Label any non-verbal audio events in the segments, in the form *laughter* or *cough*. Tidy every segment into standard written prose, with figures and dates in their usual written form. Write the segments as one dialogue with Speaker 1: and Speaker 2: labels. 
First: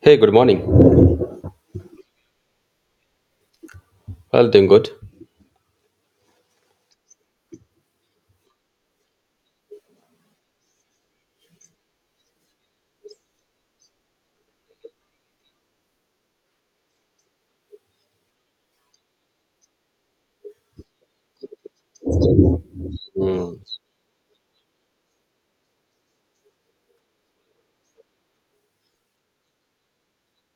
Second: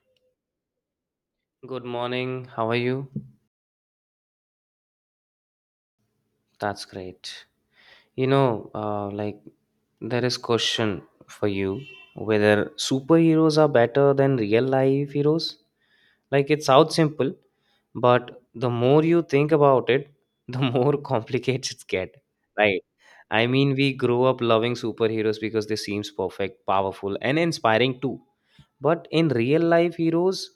Speaker 1: Hey, good morning.
Speaker 2: Good morning. How are you?
Speaker 1: Well, doing good.
Speaker 2: That's great. Like there is question for you whether superheroes are better than real life heroes. Like it sounds simple, but the more you think about it, the *laughs* more complicated it gets. Right. I
Speaker 1: Mm.
Speaker 2: mean, we grow up loving superheroes because they seems perfect, powerful, and inspiring too. But in real life heroes,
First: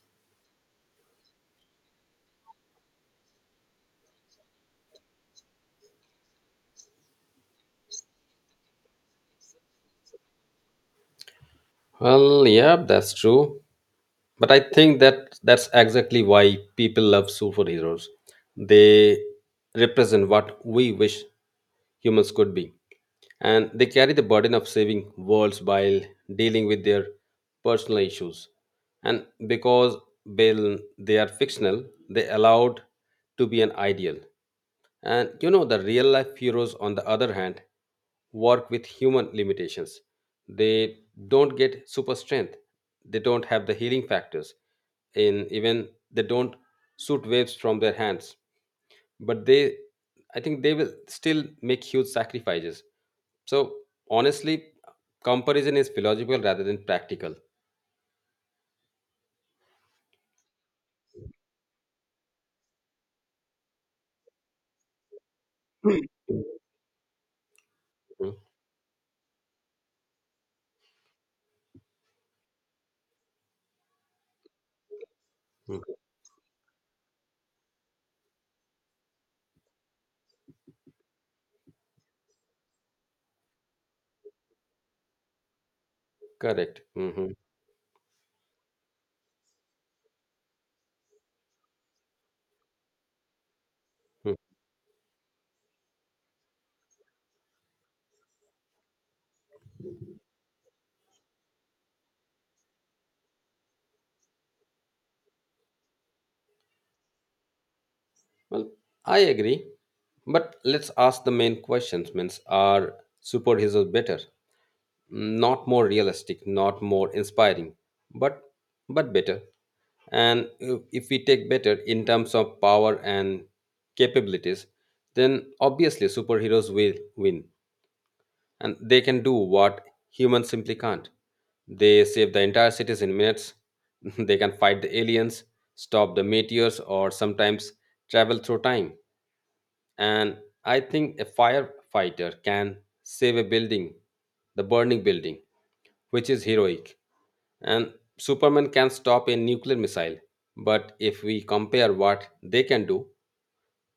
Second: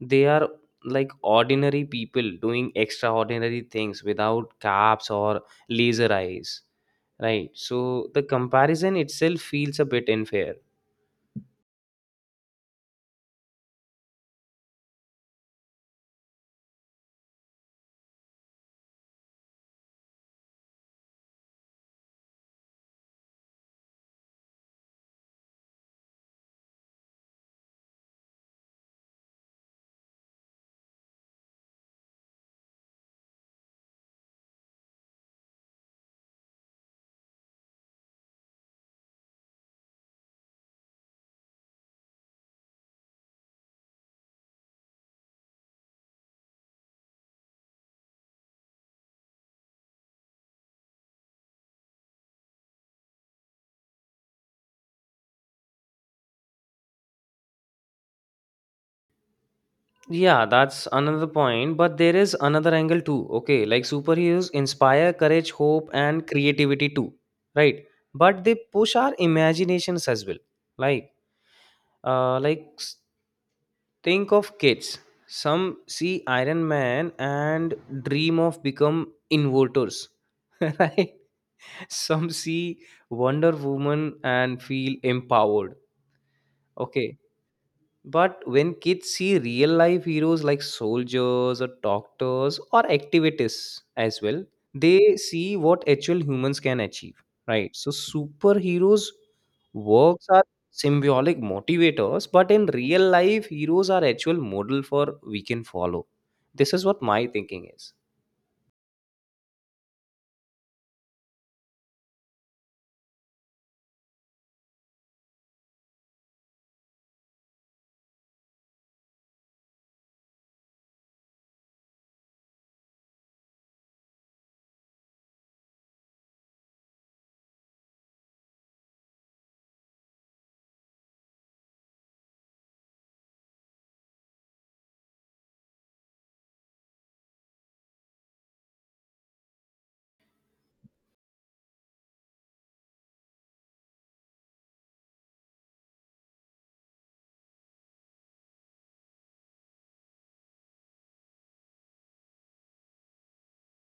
Speaker 2: they are like ordinary people doing extraordinary things without caps or laser eyes. Right. So the comparison itself feels a bit unfair.
Speaker 1: Well, yeah, that's true. But I think that that's exactly why people love superheroes. They represent what we wish humans could be. And they carry the burden of saving worlds while dealing with their personal issues. And because they they are fictional, they allowed to be an ideal. And the real life heroes, on the other hand, work with human limitations. They don't get super strength, they don't have the healing factors, and even they don't shoot waves from their hands. But they, I think, they will still make huge sacrifices. So, honestly, comparison is philosophical rather than practical.
Speaker 2: Yeah, that's another point. But there is another angle too. Okay. Like superheroes inspire courage, hope, and creativity too. Right.
Speaker 1: Mhm.
Speaker 2: But they push our imaginations as well. Like, like think of kids. Some
Speaker 1: Mhm.
Speaker 2: see Iron Man and dream of become inverters. *laughs* Right. Some see Wonder Woman and feel empowered.
Speaker 1: Correct.
Speaker 2: Okay.
Speaker 1: Mhm.
Speaker 2: But when kids see real life heroes like soldiers or doctors or activists as well, they see what actual humans can achieve, right? So superheroes' works are symbolic motivators, but in real life, heroes are actual model for we can follow. This is what my thinking is.
Speaker 1: Well, I agree. But let's ask the main questions means are superheroes better? Not more realistic, not more inspiring, but but better. And if we take better in terms of power and capabilities, then obviously superheroes will win. And they can do what humans simply can't. They save the entire cities in minutes. *laughs* They can fight the aliens, stop the meteors, or sometimes travel through time. And I think a firefighter can save a building, the burning building, which is heroic, and Superman can stop a nuclear missile. But if we compare what they can do,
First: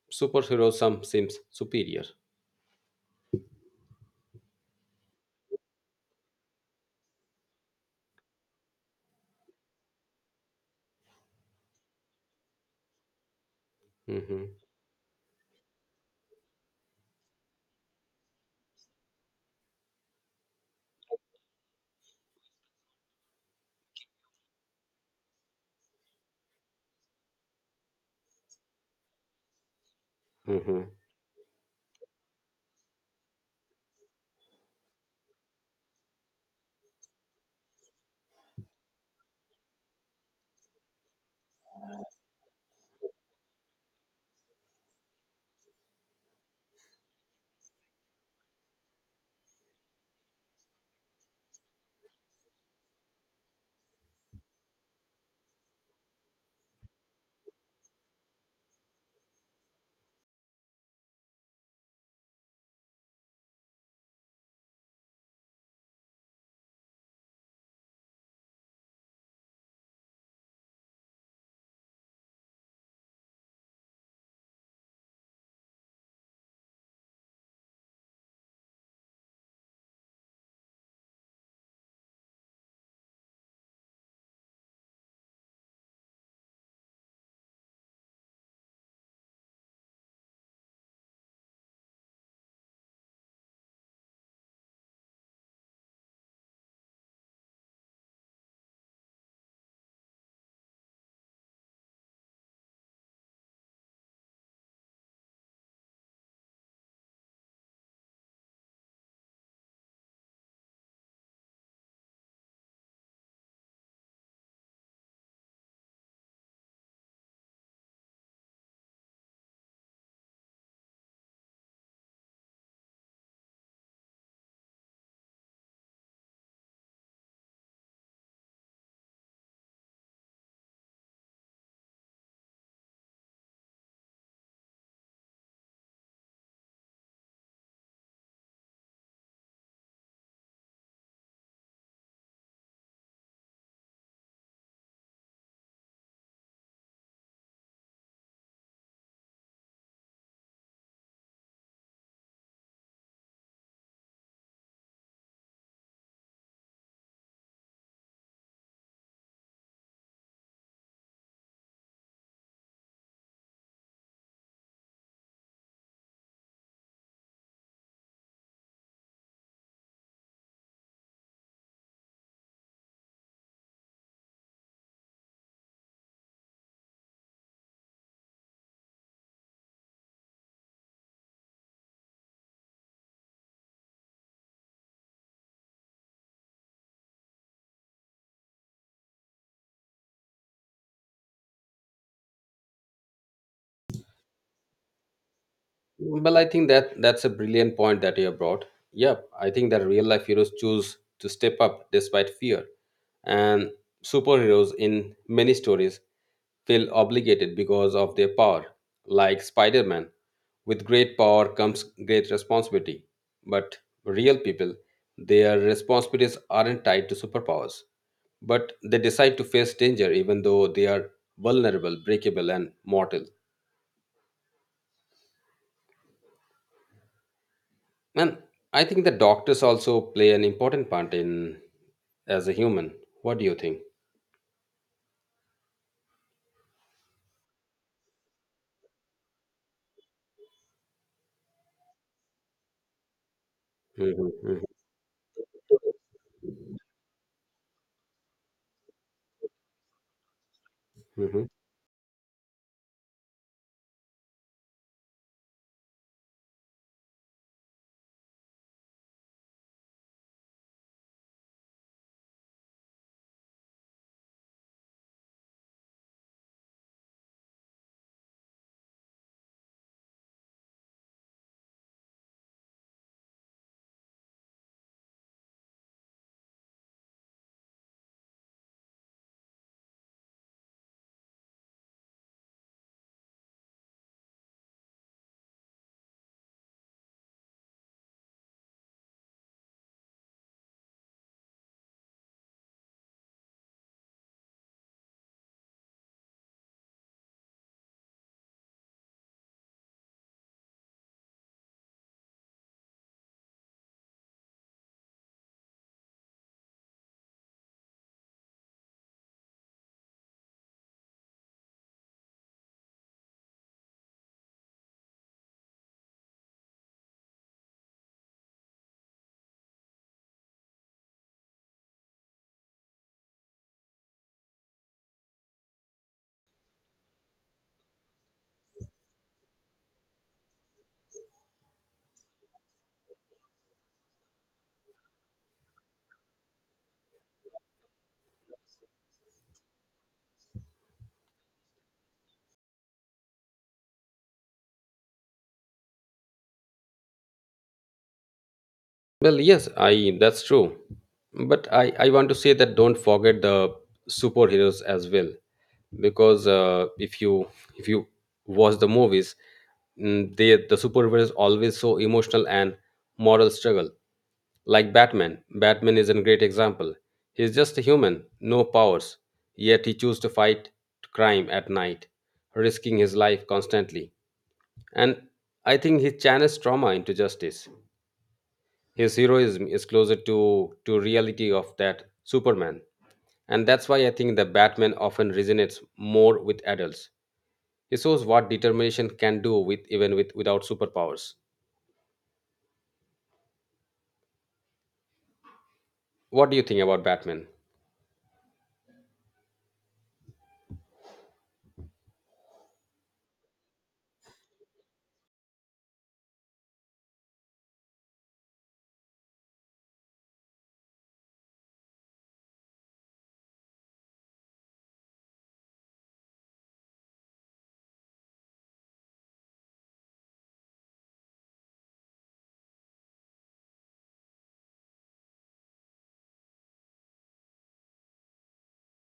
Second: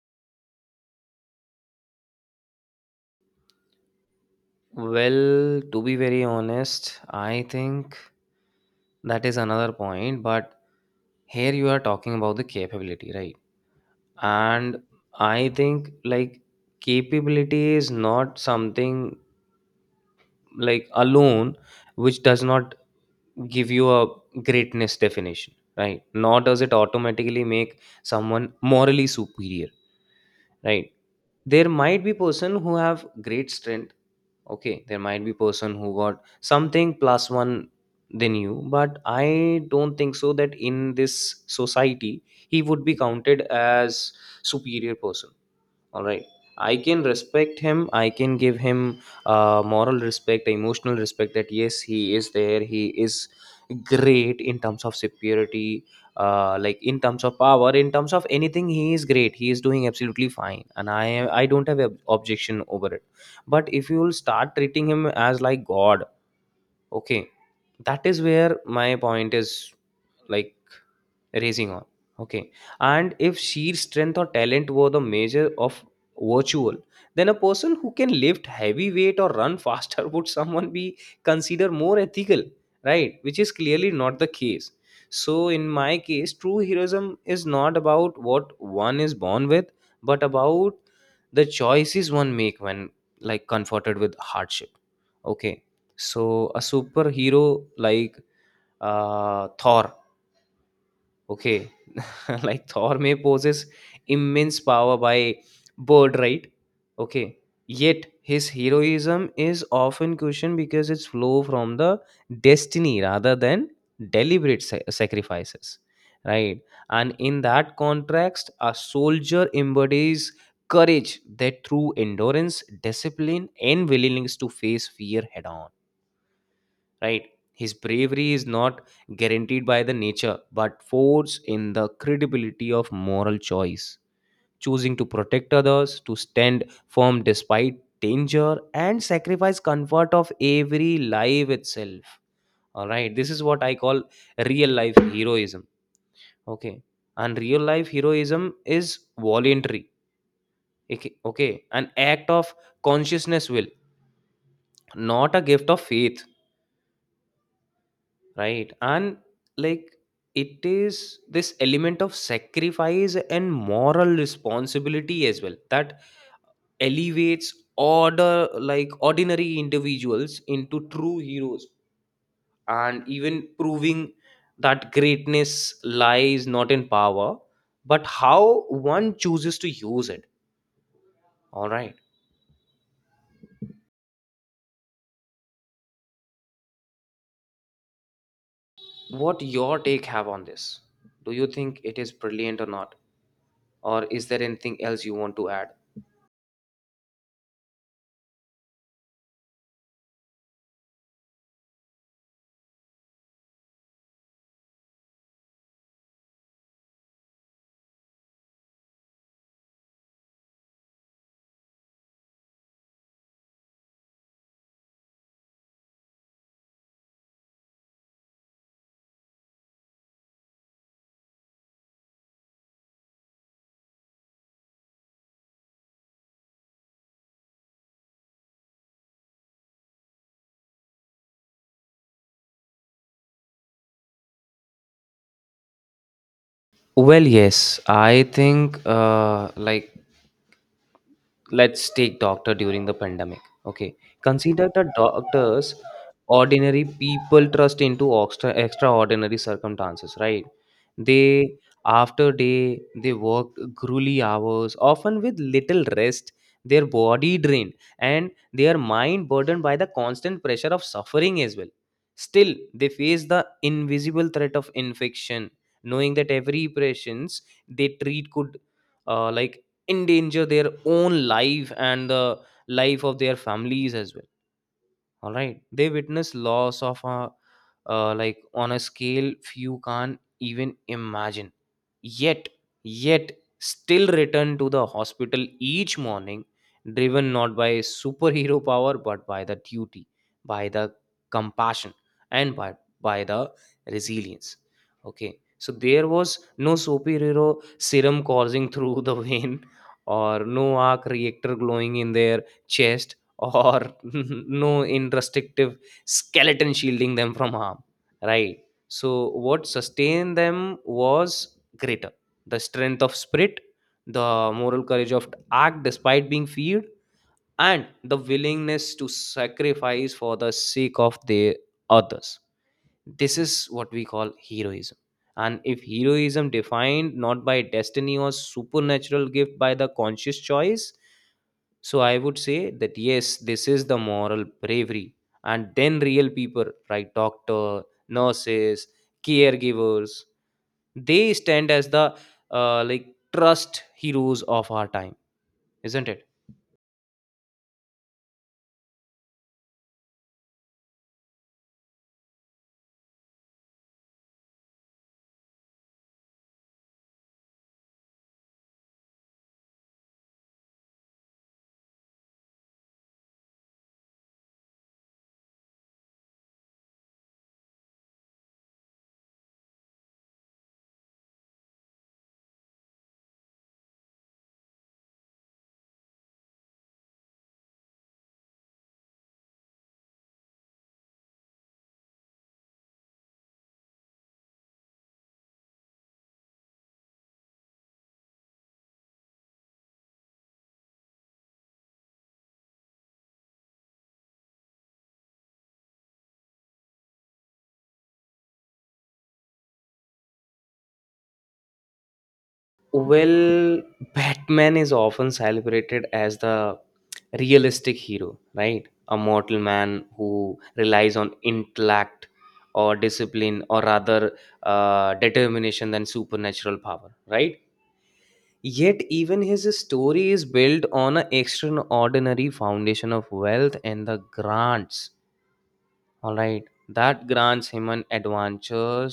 Speaker 1: superhero some seems superior.
Speaker 2: Well, to be very honest, I think that is another point. But here you are talking about the capability, right?
Speaker 1: Mhm.
Speaker 2: And I think like capability is not something like alone, which does not give you a greatness definition, right? Nor does it automatically make someone morally superior, right?
Speaker 1: Mhm.
Speaker 2: There might be person who have great strength. Okay, there might be person who got something plus one than you, but I don't think so that in this society he would be counted as superior person. All right. I can respect him, I can give him moral respect, emotional respect, that yes he is there, he is great in terms of superiority, like in terms of power in terms of anything. He is great, he is doing absolutely fine, and I don't have an objection over it. But if you will start treating him as like god. Okay, that is where my point is. Like, Raising on. Okay. And if sheer strength or talent were the measure of virtual, then a person who can lift heavy weight or run faster *laughs* would someone be considered more ethical, right? Which is clearly not the case. So in my case, true heroism is not about what one is born with, but about the choices one make when, like, confronted with hardship. Okay. So a superhero like Thor. Okay. *laughs* Like Thor may possess immense power by bird, right? Okay. Yet his heroism is often questioned because it's flow from the destiny rather than deliberate sacrifices, right? And in that context, a soldier embodies courage that through endurance, discipline, and willingness to face fear head on, right? His bravery is not guaranteed by the nature but forged in the credibility of moral choice, choosing to protect others, to stand firm despite danger, and sacrifice comfort of every life itself. All right, this is what I call real life heroism. Okay. And real life heroism is voluntary. Okay. Okay, an act of consciousness will, not a gift of faith, right? And like it is this element of sacrifice and moral responsibility as well that elevates order like ordinary individuals into true heroes, and even proving that greatness lies not in power but how one chooses to use it. All right. What your take have on this? Do you think it is brilliant or not? Or is there anything else you want to add?
Speaker 1: Well, I think that that's a brilliant point that you have brought. Yep, I think that real life heroes choose to step up despite fear, and superheroes in many stories feel obligated because of their power, like Spider Man. With great power comes great responsibility, but real people, their responsibilities aren't tied to superpowers, but they decide to face danger even though they are vulnerable, breakable, and mortal. And I think the doctors also play an important part in as a human. What do you think?
Speaker 2: Well, yes, I think like let's take doctor during the pandemic. Okay.
Speaker 1: Mhm, mhm,
Speaker 2: Consider the doctors, ordinary people trust into extra extraordinary circumstances, right? They
Speaker 1: mhm.
Speaker 2: after day they work grueling hours often with little rest, their body drained and their mind burdened by the constant pressure of suffering as well. Still they face the invisible threat of infection, knowing that every patients they treat could like endanger their own life and the life of their families as well. All right, they witness loss of a like on a scale few can't even imagine. Yet yet still return to the hospital each morning, driven not by superhero *laughs* power but by the duty, by the compassion, and by the resilience. Okay. So there was no superhero serum coursing *laughs* through the vein, or no arc reactor glowing in their chest, or *laughs* no indestructive skeleton shielding them from harm, right? So what sustained them was greater. The strength of spirit, the moral courage of act despite being feared, and the willingness to sacrifice for the sake of the others. This is what we call heroism. And if heroism defined not by destiny or supernatural gift by the conscious choice, so I would say that yes, this is the moral bravery. And then real people, right? Doctor, nurses, caregivers, they stand as the like trust heroes of our time, isn't it?
Speaker 1: Well, yes, I that's true. But I want to say that don't forget the superheroes as well. Because if you watch the movies, the superhero is always so emotional and moral struggle, like Batman is a great example. He's just a human, no powers, yet he chose to fight crime at night, risking his life constantly. And I think he channels trauma into justice. His heroism is closer to reality of that Superman, and that's why I think the Batman often resonates more with adults. It shows what determination can do with even with without superpowers. What do you think about Batman?
Speaker 2: Well, Batman is often celebrated as the realistic hero, right? A mortal man who relies on intellect or discipline or rather determination than supernatural power, right? Yet even his story is built on an extraordinary foundation of wealth and the grants. All right, that grants him an adventure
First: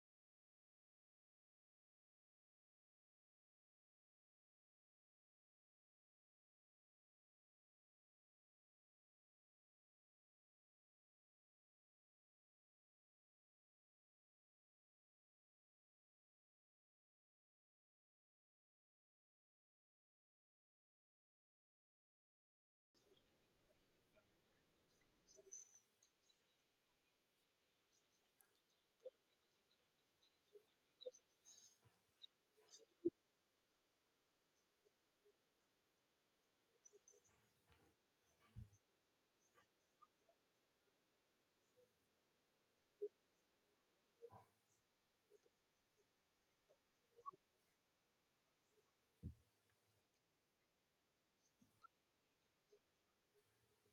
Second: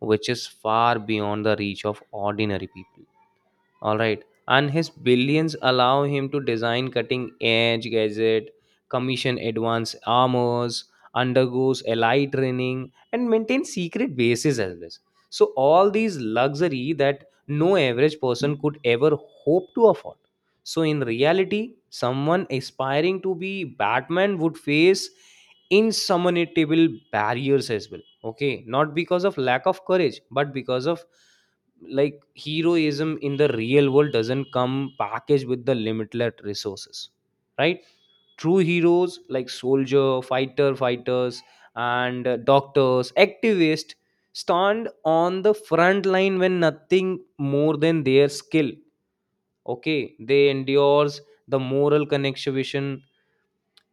Speaker 2: which is far beyond the reach of ordinary people. All right. And his billions allow him to design cutting edge gadget, commission advanced armors, undergoes ally training, and maintain secret bases as well. So all these luxury that no average person could ever hope to afford. So in reality, someone aspiring to be Batman would face insurmountable barriers as well. Okay, not because of lack of courage, but because of, like, heroism in the real world doesn't come packaged with the limitless resources, right? True heroes like soldier fighters and doctors activists stand on the front line when nothing more than their skill. Okay, they endures the moral connection.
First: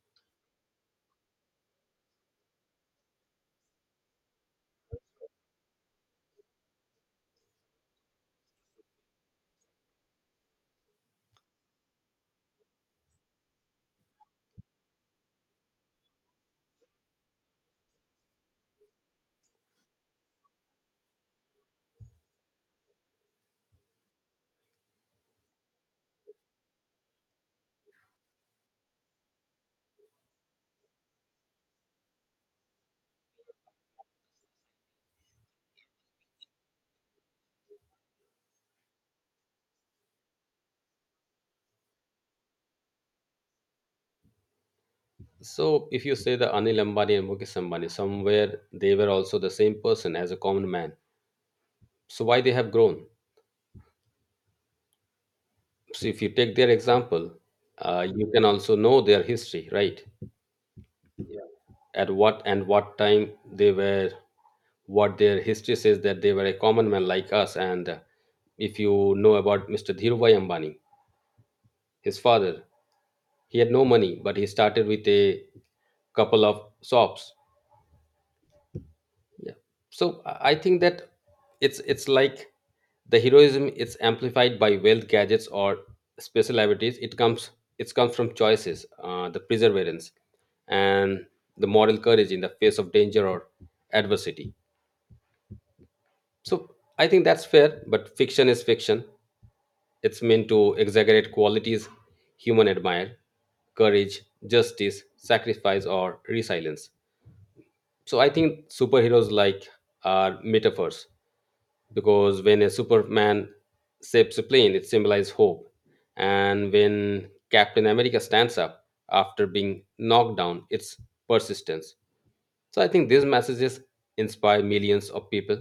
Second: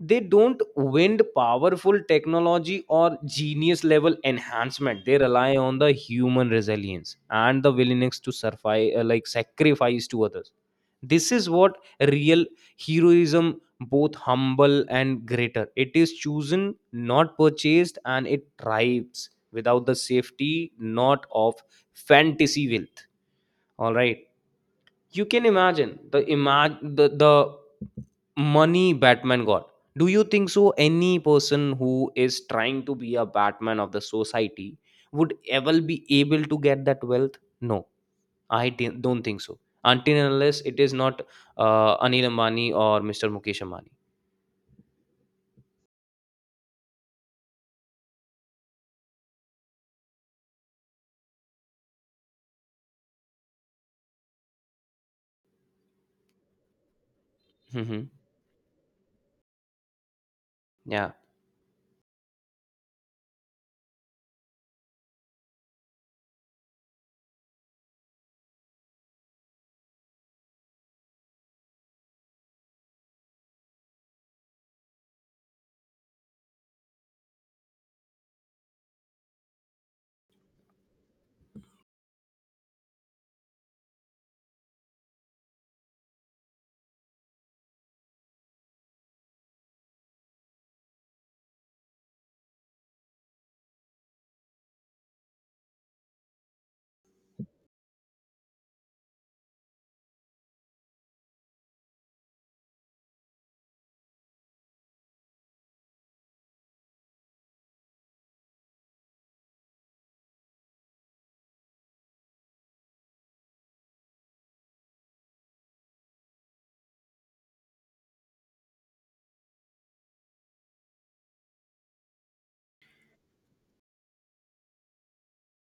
Speaker 2: They don't wind powerful technology or genius level enhancement. They rely on the human resilience and the willingness to survive, like sacrifice to others. This is what real heroism, both humble and greater. It is chosen not purchased, and it thrives without the safety not of fantasy wealth. All right. You can imagine the money Batman got. Do you think so any person who is trying to be a Batman of the society would ever be able to get that wealth? No, I don't think so, until and unless it is not Anil Ambani or Mr. Mukesh Ambani.
Speaker 1: So, if you say the Anil Ambani and Mukesh Ambani, somewhere they were also the same person as a common man. So, why they have grown? So, if you take their example,
Speaker 2: Hmm.
Speaker 1: you can also know their history, right?
Speaker 2: Yeah.
Speaker 1: Yeah. At what and what time they were, what their history says that they were a common man like us. And if you know about Mr. Dhirubhai Ambani, his father, he had no money, but he started with a couple of shops. Yeah. So I think that it's like the heroism, it's amplified by wealth, gadgets, or special abilities. It's comes from choices, the perseverance and the moral courage in the face of danger or adversity. So I think that's fair, but fiction is fiction. It's meant to exaggerate qualities human admire, courage, justice, sacrifice, or resilience. So I think superheroes like are metaphors, because when a Superman saves a plane, it symbolizes hope, and when Captain America stands up after being knocked down, it's persistence. So I think these messages inspire millions of people.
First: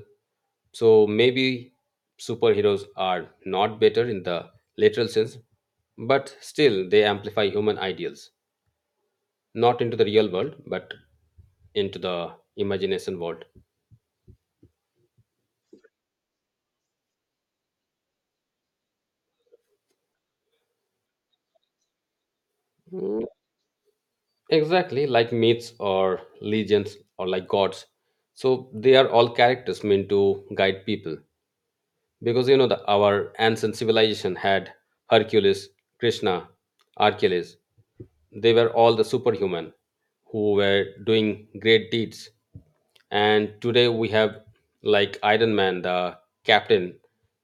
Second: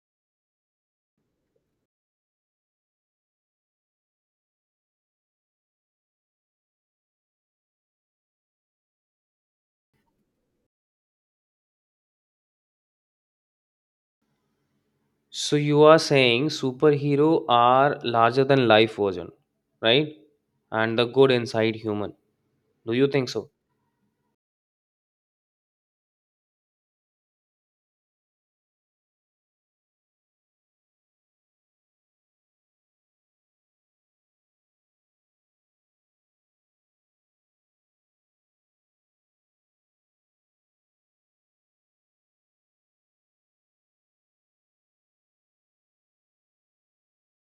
Speaker 1: So maybe superheroes are not better in the literal sense, but still they amplify human ideals, not into the real world but into the imagination world.
Speaker 2: So you are saying superhero are larger than life version, right? And the good inside human, do you think so?
Speaker 1: Exactly, like myths or legends or like gods. So they are all characters meant to guide people. Because you know the our ancient civilization had Hercules, Krishna, Achilles. They were all the superhuman who were doing great deeds. And today we have like Iron Man, the Captain,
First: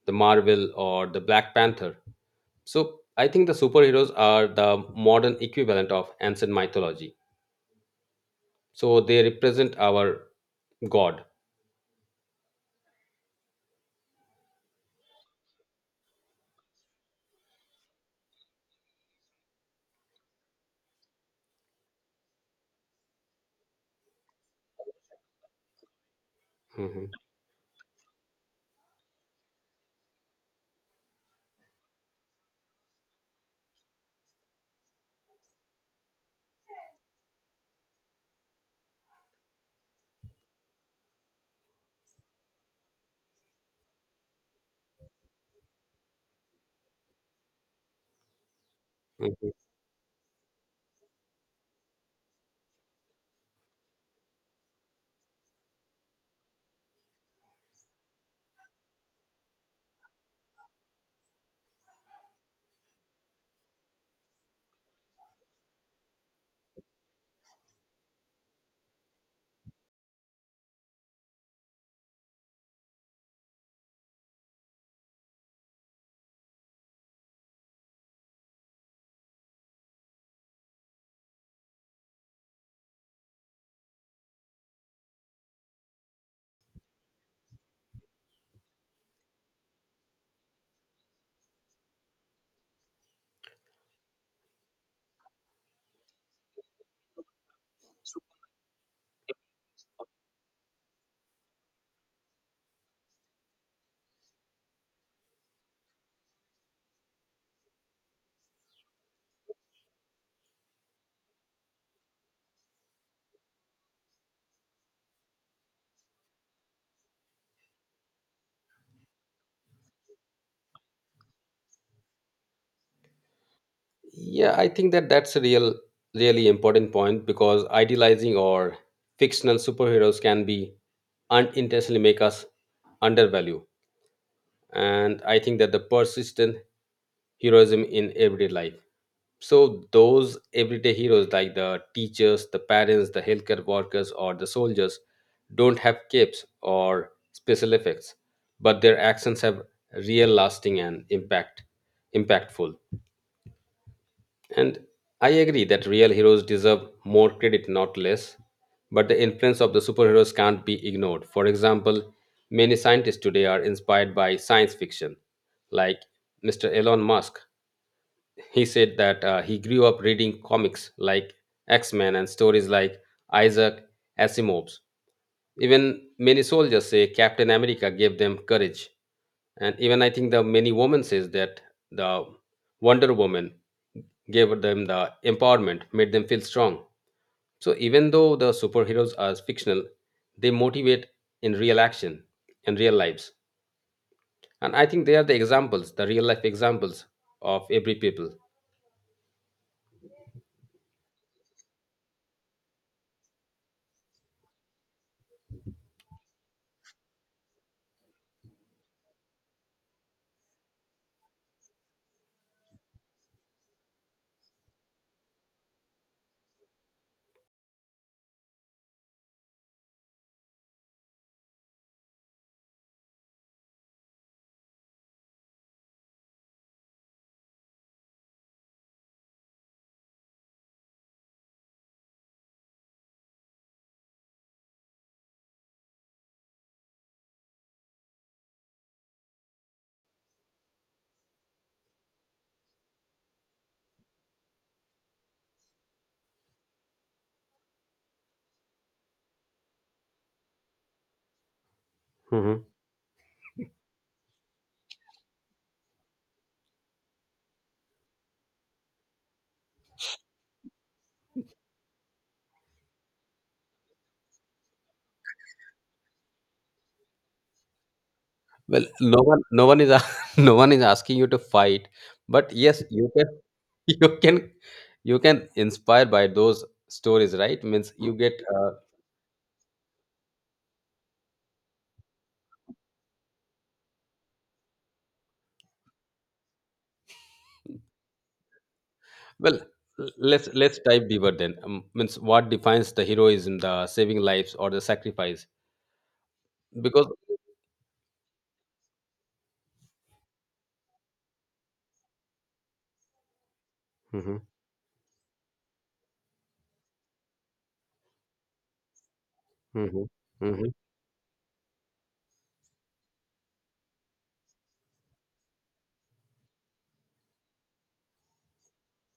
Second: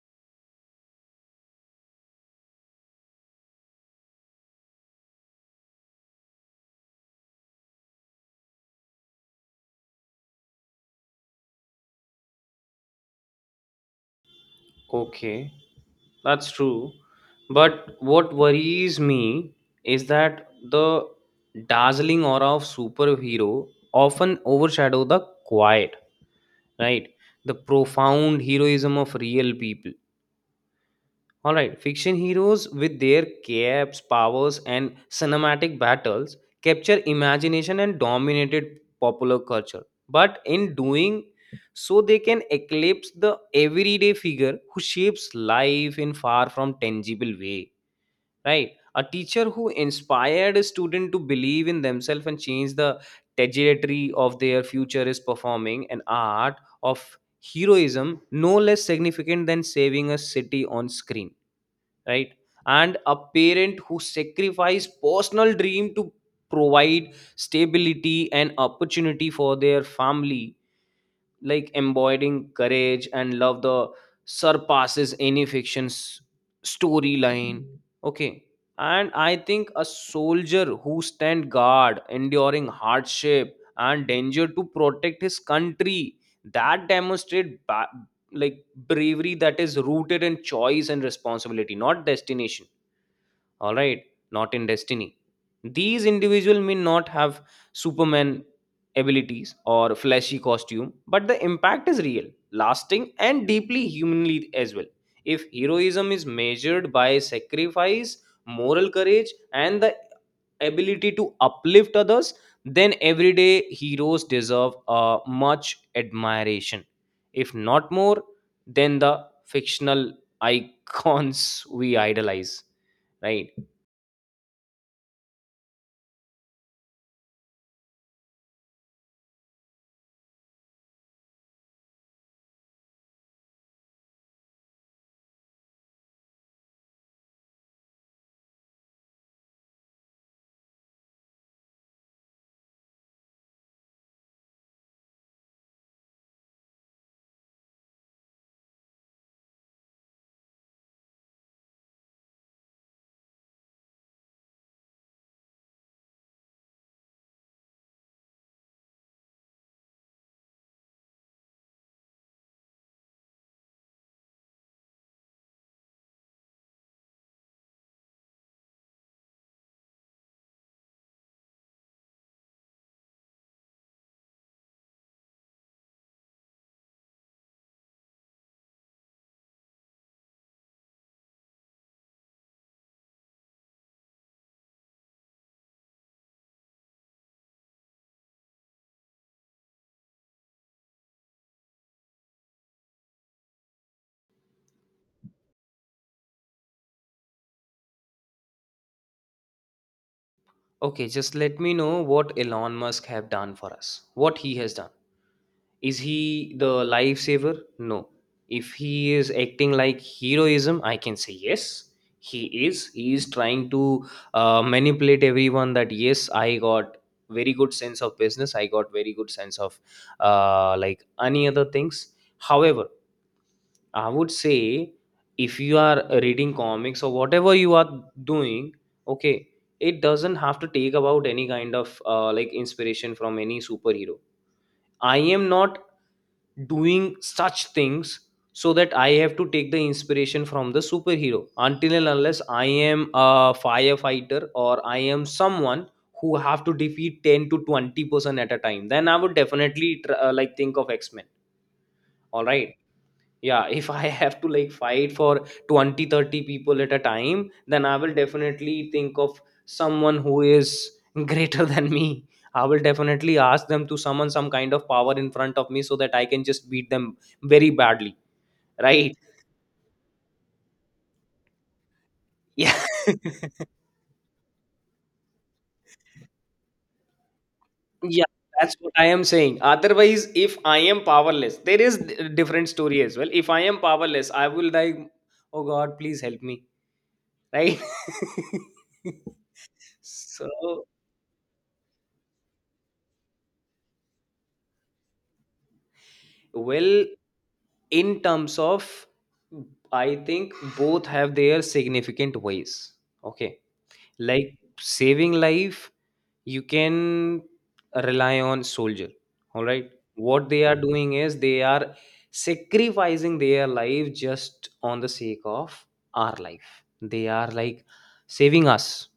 Speaker 1: the Marvel, or the Black Panther. So I think the superheroes are the modern equivalent of ancient mythology, so they represent our god.
Speaker 2: Okay, that's true. But what worries me is that the dazzling aura of superhero often overshadow the quiet, right?
Speaker 1: Mhm,
Speaker 2: The profound heroism of real people. All right, fiction heroes with their caps, powers, and cinematic battles capture imagination and dominated popular culture. But in doing so, they can eclipse the everyday figure who shapes life in far from tangible way. Right, a teacher
Speaker 1: mhm.
Speaker 2: who inspired a student to believe in themselves and change the trajectory of their future is performing an art of heroism no less significant than saving a city on screen, right? And a parent who sacrifice personal dream to provide stability and opportunity for their family, like embodying courage and love the surpasses any fiction's storyline. Okay. And I think a soldier who stand guard enduring hardship and danger to protect his country, that demonstrate like bravery that is rooted in choice and responsibility, not destination. All right, not in destiny. These individuals may not have Superman abilities or flashy costume, but the impact is real, lasting, and deeply humanly as well. If heroism is measured by sacrifice, moral courage, and the ability to uplift others, then everyday heroes deserve a much admiration, if not more, than the fictional *laughs* icons we idolize, right?
Speaker 1: Yeah, I think that that's a really important point, because idealizing or fictional superheroes can be unintentionally make us undervalue. And I think that the persistent heroism in everyday life, so those everyday heroes like the teachers, the parents, the healthcare workers, or the soldiers don't have capes or special effects, but their actions have real lasting and impactful. And I agree that real heroes deserve more credit, not less. But the influence of the superheroes can't be ignored. For example, many scientists today are inspired by science fiction. Like Mr. Elon Musk, he said that he grew up reading comics like X Men and stories like Isaac Asimov's. Even many soldiers say Captain America gave them courage. And even I think the many women says that the Wonder Woman gave them the empowerment, made them feel strong. So even though the superheroes are fictional, they motivate in real action, in real lives. And I think they are the examples, the real life examples of every people.
Speaker 2: Okay, just let me know what Elon Musk have done for us. What he has done. Is he the lifesaver? No. If he is acting like heroism, I can say yes. He is. He is trying to manipulate everyone that yes, I got very good sense of business. I got very good sense of like any other things. However, I would say if you are reading comics or whatever you are doing, okay, it doesn't have to take about any kind of like inspiration from any superhero. I am not doing such things so that I have to take the inspiration from the superhero until and unless I am a firefighter or I am someone who have to defeat 10 to 20% at a time, then I would definitely like think of X-Men. All
Speaker 1: Mhm.
Speaker 2: right. Yeah, if I have to like fight for 20, 30 people at a time, then I will definitely think of someone who is *laughs* greater than me. I will definitely ask them to summon some kind of power in front of me so that I can just beat them very badly,
Speaker 1: Well,
Speaker 2: right?
Speaker 1: no one is, *laughs* no one is asking you to fight, but
Speaker 2: Yeah.
Speaker 1: yes, you can,
Speaker 2: *laughs*
Speaker 1: *laughs* you can, you can inspire by those stories, right? Means you
Speaker 2: Yeah,
Speaker 1: get,
Speaker 2: that's what I am saying. Otherwise, if I am powerless, there is different story as well. If I am powerless, I will like, oh God, please help me, right. *laughs*
Speaker 1: well, let's
Speaker 2: So
Speaker 1: dive deeper then. Means what defines the heroism, the saving lives, or the sacrifice?
Speaker 2: well,
Speaker 1: Because
Speaker 2: in terms of, I think both have their significant ways. Okay.
Speaker 1: hmm
Speaker 2: Like saving life, you can rely on soldier. All
Speaker 1: hmm
Speaker 2: right. What they
Speaker 1: hmm
Speaker 2: are doing is they are sacrificing their life just on the sake of our life. They are like saving us.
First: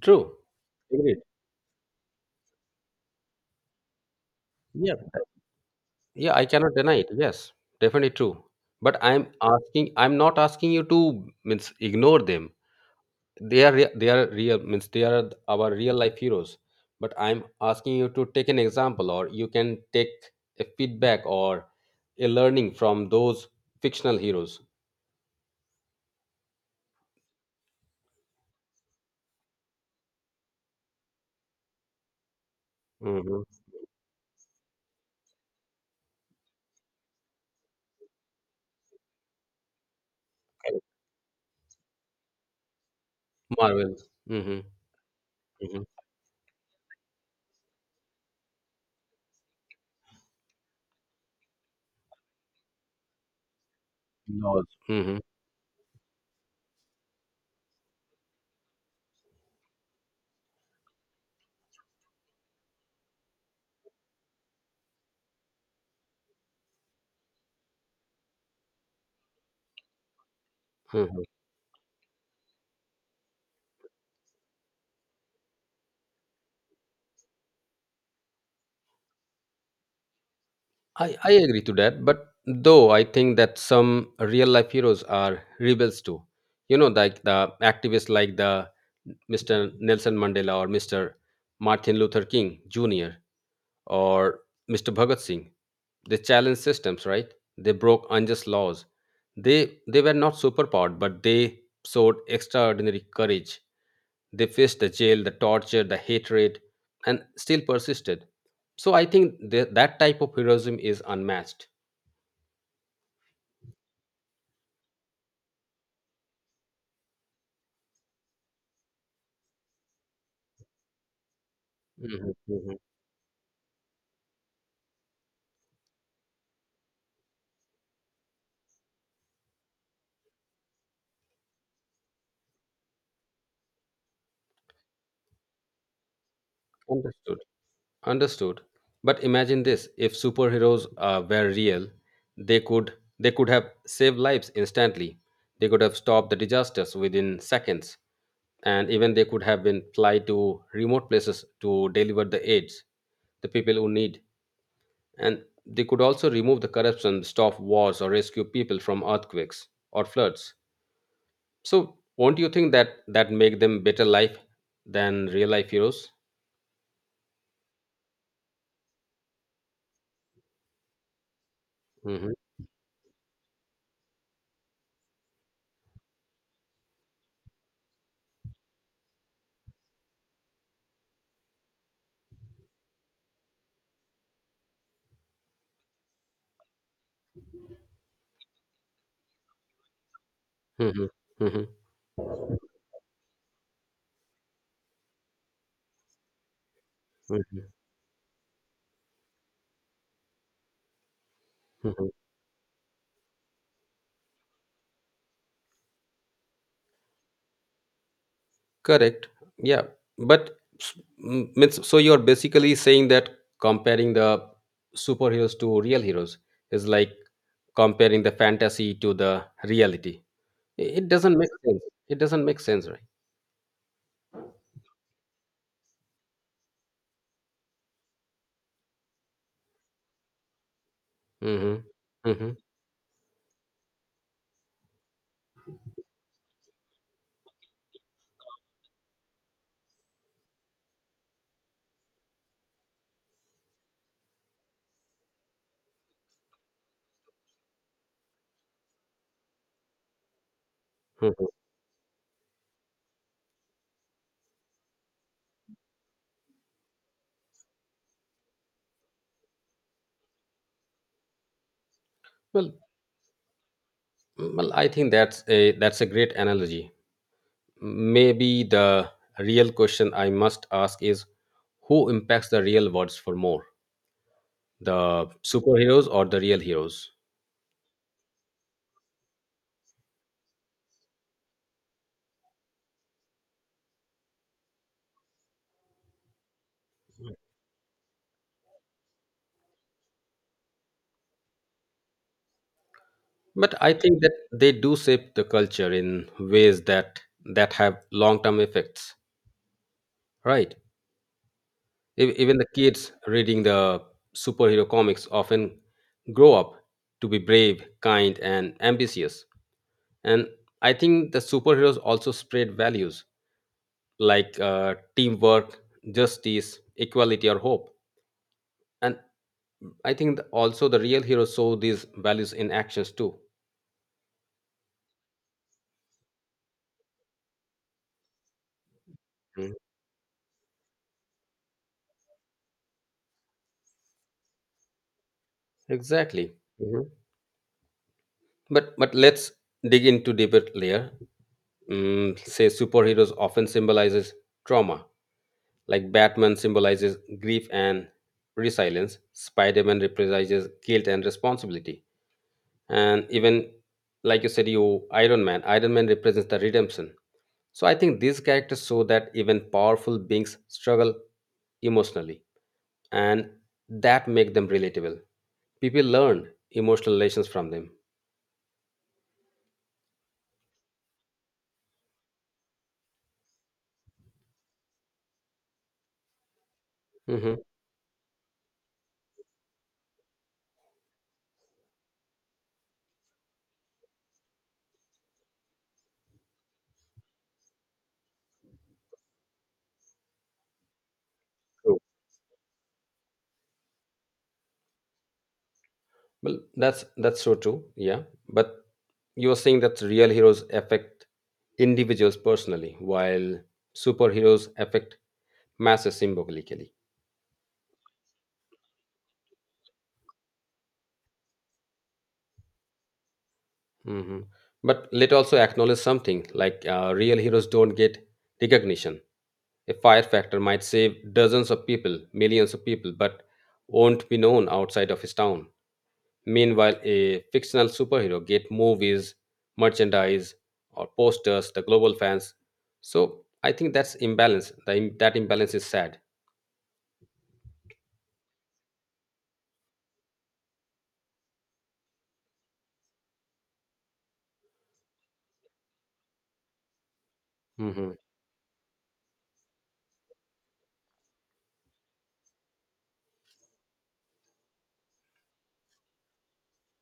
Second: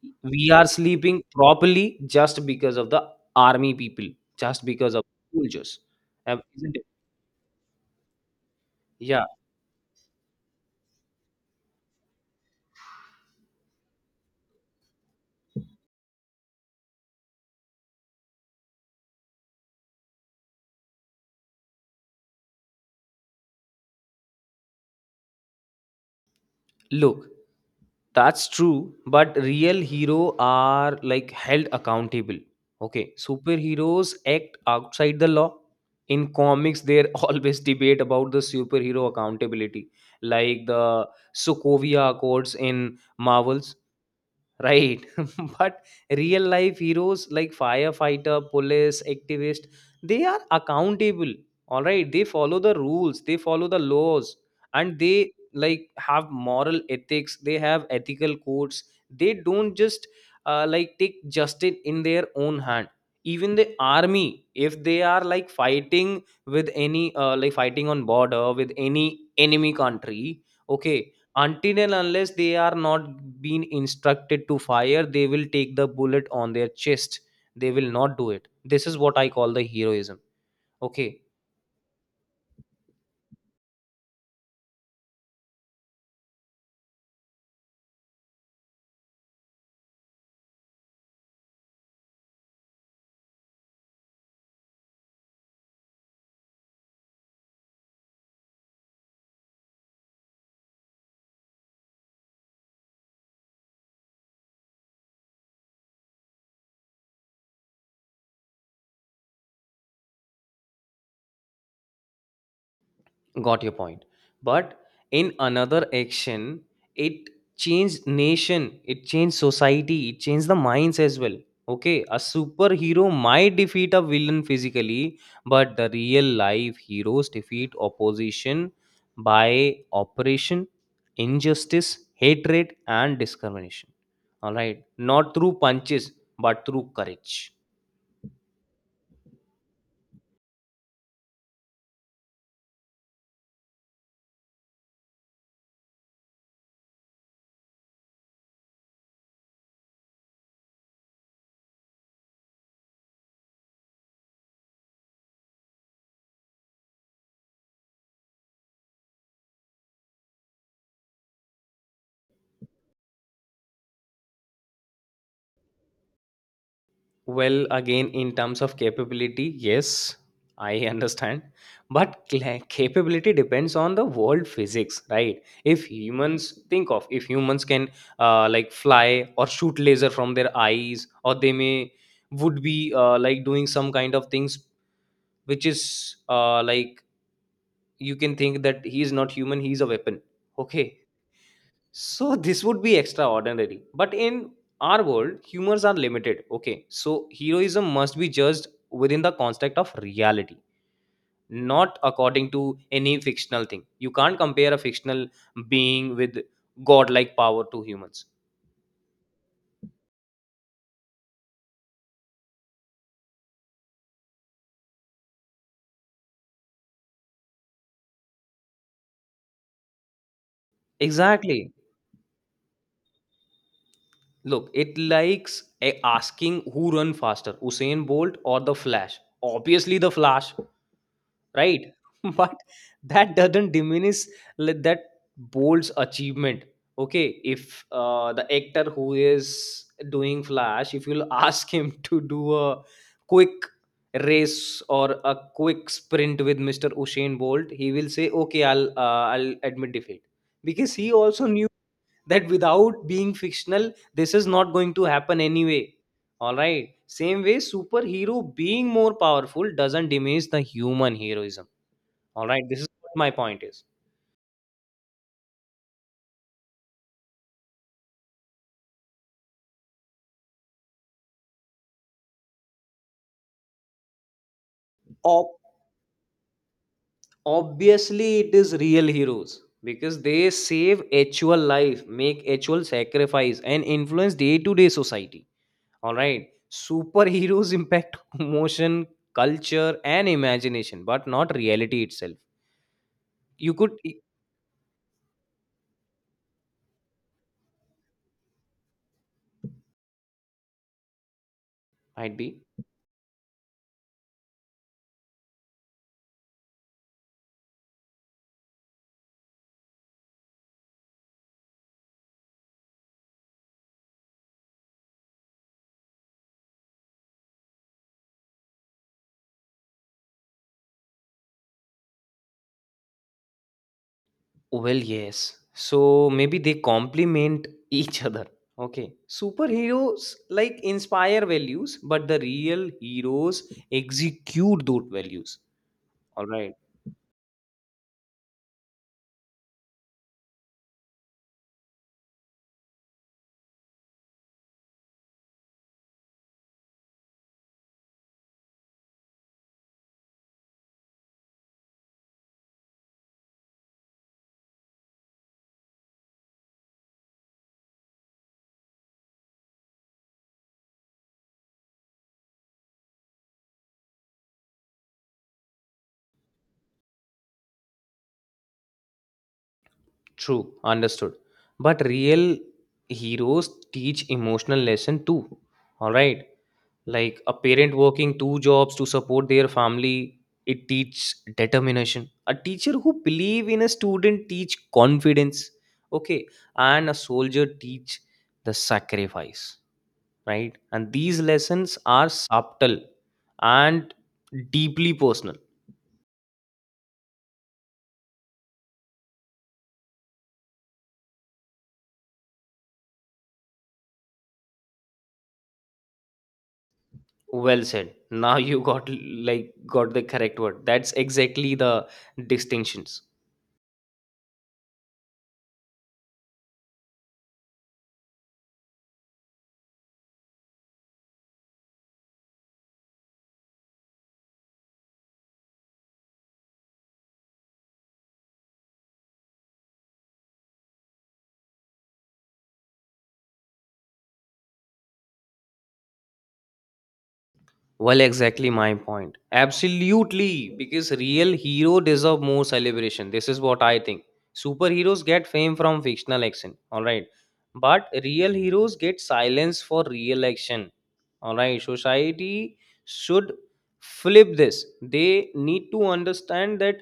Speaker 1: True.
Speaker 2: We are
Speaker 1: Agreed.
Speaker 2: sleeping properly just because of the army people, just
Speaker 1: Yeah.
Speaker 2: because of soldiers.
Speaker 1: Yeah. I cannot
Speaker 2: Isn't it?
Speaker 1: deny it. Yes. Definitely true. But
Speaker 2: Yeah.
Speaker 1: I'm asking. I'm not asking you to means ignore them. They are real. Means they are our real life heroes. But I'm asking you to take an example, or you can take a feedback or a learning from those fictional heroes.
Speaker 2: Look, that's true, but real hero are like held accountable. Okay,
Speaker 1: Mm-hmm.
Speaker 2: superheroes act outside the law. In comics, there *laughs* always debate about the superhero accountability, like the Sokovia Accords in Marvels.
Speaker 1: Marvel. Mm-hmm.
Speaker 2: Right. *laughs* But
Speaker 1: Mm-hmm.
Speaker 2: real life heroes like firefighter, police, activist, they are accountable. All right. They follow the rules, they follow the laws,
Speaker 1: Laws.
Speaker 2: and
Speaker 1: Mm-hmm.
Speaker 2: they like have moral ethics, they have ethical codes. They don't just like take justice in their own hand. Even the army, if they are like fighting with any fighting on border with any enemy country, okay, until and unless they are not being instructed to fire, they will take the bullet on their chest. They will not do it. This is what I call the heroism.
Speaker 1: I,
Speaker 2: Okay.
Speaker 1: I agree to that, but though I think that some real life heroes are rebels too. Like the activists, like the Mr. Nelson Mandela or Mr. Martin Luther King Jr. or Mr. Bhagat Singh. They challenged systems, right? They broke unjust laws. They were not superpowered, but they showed extraordinary courage. They faced the jail, the torture, the hatred, and still persisted. So I think that that type of heroism is unmatched.
Speaker 2: Got your point, but in another action, it changed nation, it changed society, it changed the minds as well. Okay, a
Speaker 1: Mhm, mhm.
Speaker 2: superhero might defeat a villain physically, but the real life heroes defeat opposition by operation, injustice, hatred and discrimination. All right, not through punches, but through courage.
Speaker 1: Understood. Understood. But imagine this, if superheroes were real, they could they could have saved lives instantly. They could have stopped the disasters within seconds, and even they could have been fly to remote places to deliver the aids the people who need. And they could also remove the corruption, stop wars, or rescue people from earthquakes or floods. So, won't you think that that make them better life than real life heroes?
Speaker 2: Well, again, in terms of capability, yes, I *laughs* understand. But
Speaker 1: hmm
Speaker 2: capability depends on the world physics, right? If humans, think of if humans can like fly or shoot laser from their eyes, or they may would be like doing some kind of things which is like, you can think that he is not human, he is a weapon. Okay,
Speaker 1: hmm hmm
Speaker 2: so this would be extraordinary. But in our world, humors are limited. Okay. So
Speaker 1: Mhm,
Speaker 2: heroism must be judged within the construct of reality, not
Speaker 1: mhm.
Speaker 2: according to any fictional thing. You can't compare a fictional being with godlike power to humans.
Speaker 1: Correct. Yeah. But means so you're basically saying that comparing the superheroes to real heroes is like comparing the fantasy to the reality. It doesn't make
Speaker 2: Exactly.
Speaker 1: sense. It doesn't make sense, right?
Speaker 2: Look, it likes asking who run faster, Usain Bolt or the Flash. Obviously, the Flash.
Speaker 1: hmm
Speaker 2: Right. *laughs*
Speaker 1: hmm
Speaker 2: But that doesn't diminish li- that Bolt's achievement. Okay, if the actor who is doing flash, if you'll ask him *laughs* to do a quick race or a quick sprint with Mr. Usain Bolt, he will say, okay, I'll admit defeat, because he
Speaker 1: hmm
Speaker 2: also knew that without being fictional this is not going to happen anyway. All right, same way superhero being more powerful doesn't diminish the human heroism. All right,
Speaker 1: Well,
Speaker 2: this is what my point is.
Speaker 1: I think that's a great analogy. Maybe the real question I must ask is, who impacts the real worlds for more, the
Speaker 2: Ob-
Speaker 1: superheroes or the real heroes?
Speaker 2: Obviously it is real heroes, because they save actual life, make actual sacrifice and influence day-to-day society. All right, superheroes impact *laughs* emotion, culture and imagination, but not reality itself.
Speaker 1: But
Speaker 2: You could
Speaker 1: I
Speaker 2: it
Speaker 1: think that they do shape the culture in ways that have long-term effects, right? E-
Speaker 2: might
Speaker 1: Even
Speaker 2: be.
Speaker 1: the kids reading the superhero comics often grow up to be brave, kind, and ambitious. And I think the superheroes also spread values like teamwork, justice, equality, or hope. And I think also the real heroes show these values in actions too.
Speaker 2: Well, yes, so maybe they complement *laughs* each other. Okay,
Speaker 1: Mhm.
Speaker 2: superheroes like inspire values, but the real heroes execute those values. All
Speaker 1: Exactly.
Speaker 2: right.
Speaker 1: Mhm. But let's dig into deeper layer. Say superheroes often symbolizes trauma, like Batman symbolizes grief and resilience, Spider-Man represents guilt and responsibility, and even like you said, you Iron Man. Iron Man represents the redemption. So I think these characters show that even powerful beings struggle emotionally, and that make them relatable. People learn emotional lessons from them.
Speaker 2: True. Understood. But real heroes teach emotional lesson too. All right. Like a
Speaker 1: hmm
Speaker 2: parent working two jobs to support their family, it teaches determination. A teacher who believe in a student teach confidence. Okay. And a soldier teach the sacrifice. Right. And these lessons
Speaker 1: True.
Speaker 2: are subtle and deeply personal.
Speaker 1: Well, that's so true. Yeah, but you were saying that real heroes affect individuals personally, while superheroes affect masses symbolically.
Speaker 2: Well said. Now you got like got the correct word. That's exactly the distinctions.
Speaker 1: Mhm. But let also acknowledge something like real heroes don't get recognition. A firefactor might save dozens of people, millions of people, but won't be known outside of his town. Meanwhile, a fictional superhero get movies, merchandise, or posters, the global fans. So I think that's imbalance. That imbalance is sad.
Speaker 2: Well, exactly my point. Absolutely, because real hero deserve more celebration. This is what I think. Superheroes get fame from fictional action, all right, but
Speaker 1: Mhm.
Speaker 2: real heroes get silence for real action, all right. Society should flip this. They need to understand that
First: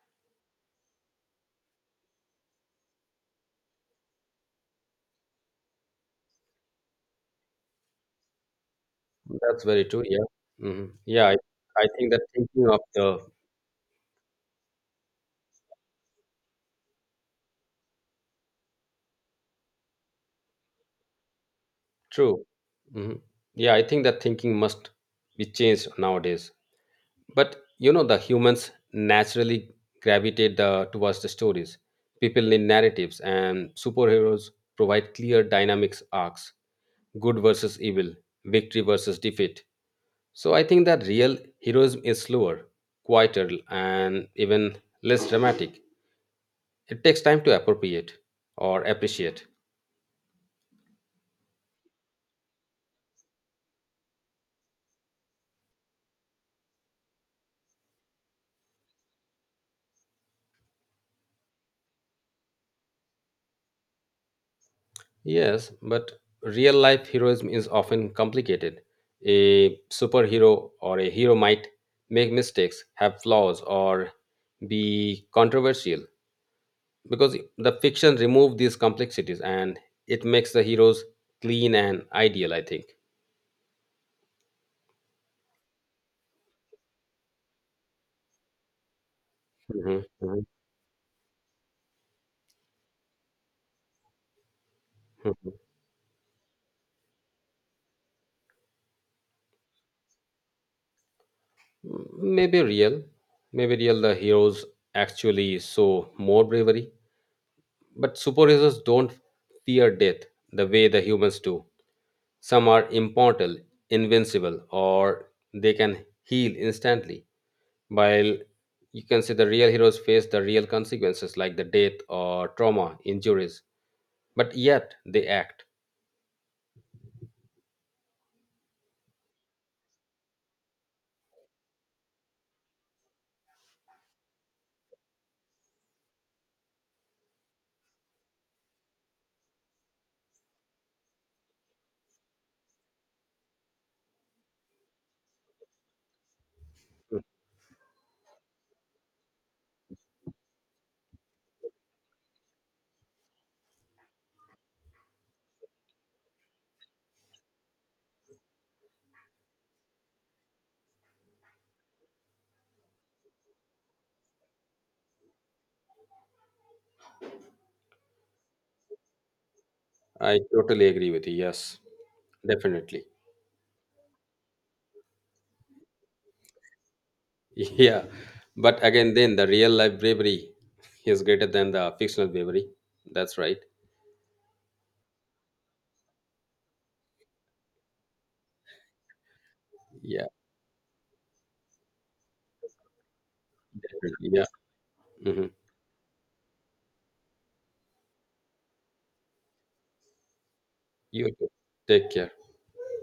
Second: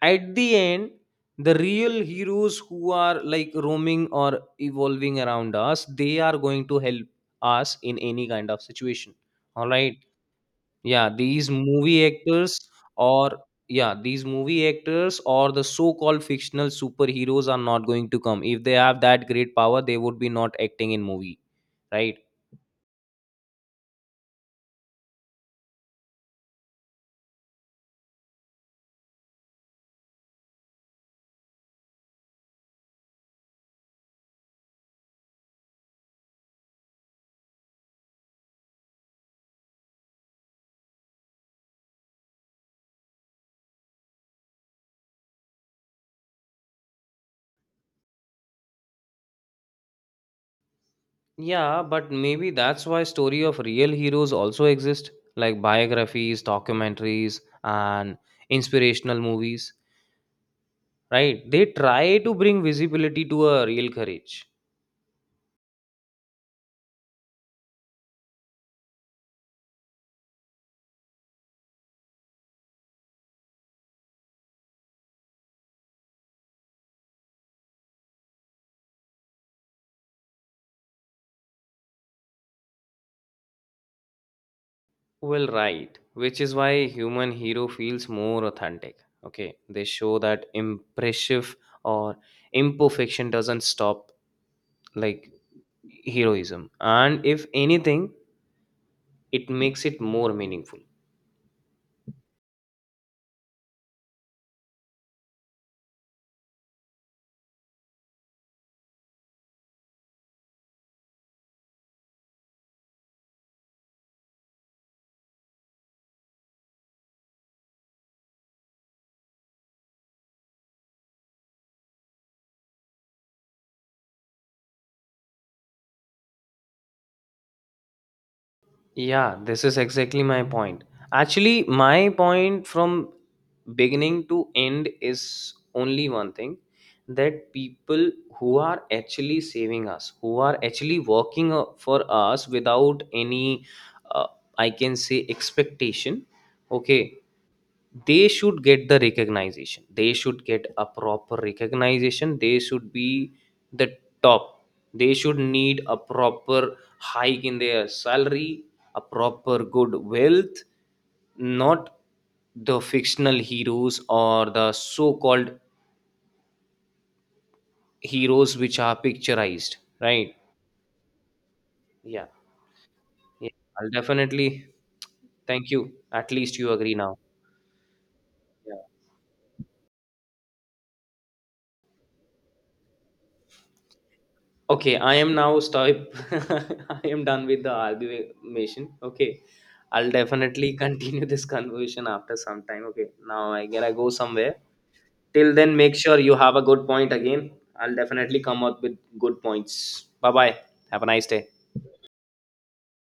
Speaker 2: at the end, the real heroes who are like roaming or evolving around us, they are going to help us in any kind of situation,
Speaker 1: That's
Speaker 2: all
Speaker 1: very
Speaker 2: right.
Speaker 1: true. Yeah.
Speaker 2: yeah
Speaker 1: Yeah.
Speaker 2: these
Speaker 1: I
Speaker 2: movie
Speaker 1: think that
Speaker 2: actors
Speaker 1: thinking of the
Speaker 2: or yeah, these movie actors or the so-called fictional superheroes are not going to come. If they have that great power, they would be not acting in movie, right.
Speaker 1: true. hmm Yeah. I think that thinking must be changed nowadays. But the humans naturally gravitate towards the stories. People need narratives, and superheroes provide clear dynamics arcs: good versus evil, victory versus defeat. So I think that real heroism is slower, quieter, and even less dramatic. It takes time to appropriate or appreciate.
Speaker 2: Yeah, but maybe that's why story of real heroes also exist, like biographies, documentaries, and inspirational movies, right? They try to bring visibility to a real courage.
Speaker 1: Yes, but real life heroism is often complicated. A superhero or a hero might make mistakes, have flaws, or be controversial, because the fiction removes these complexities and it makes the heroes clean and ideal, I think.
Speaker 2: Well, right, which is why human hero feels more authentic. Okay, they
Speaker 1: Mhm,
Speaker 2: show
Speaker 1: mhm,
Speaker 2: that impressive or imperfection doesn't stop like
Speaker 1: mhm.
Speaker 2: heroism, and if anything, it makes it more meaningful.
Speaker 1: Maybe real, Maybe real the heroes actually show more bravery, but superheroes don't fear death the way the humans do. Some are immortal, invincible, or they can heal instantly, while you can see the real heroes face the real consequences, like the death or trauma, injuries, but yet they act.
Speaker 2: Yeah, this is exactly my point. Actually, my point from beginning to end is only one thing, that people who are actually saving us, who are actually working for us without any, uh, I can say, expectation, okay, they should get the recognition, they should get a proper recognition, they should be the top, they should need a proper hike in their salary, a proper good wealth, not the fictional heroes or the so-called heroes which are picturized, right.
Speaker 1: I totally agree with you. Yes,
Speaker 2: Yeah.
Speaker 1: definitely. *laughs*
Speaker 2: Yeah, I'll definitely thank you, at least you agree now.
Speaker 1: Yeah.
Speaker 2: Yeah.
Speaker 1: But again, then the real life bravery is greater than the fictional bravery. That's right.
Speaker 2: Okay, I am now stop. *laughs* I am done with the argument. Okay, I'll
Speaker 1: Yeah.
Speaker 2: definitely *laughs* continue this conversation after some time. Okay, now I gotta go
Speaker 1: Definitely. Yeah.
Speaker 2: somewhere.
Speaker 1: hmm
Speaker 2: Till then, make sure you have a good point again. I'll definitely come up with good points. Bye bye. Have a nice
Speaker 1: You
Speaker 2: day.
Speaker 1: too. Take care.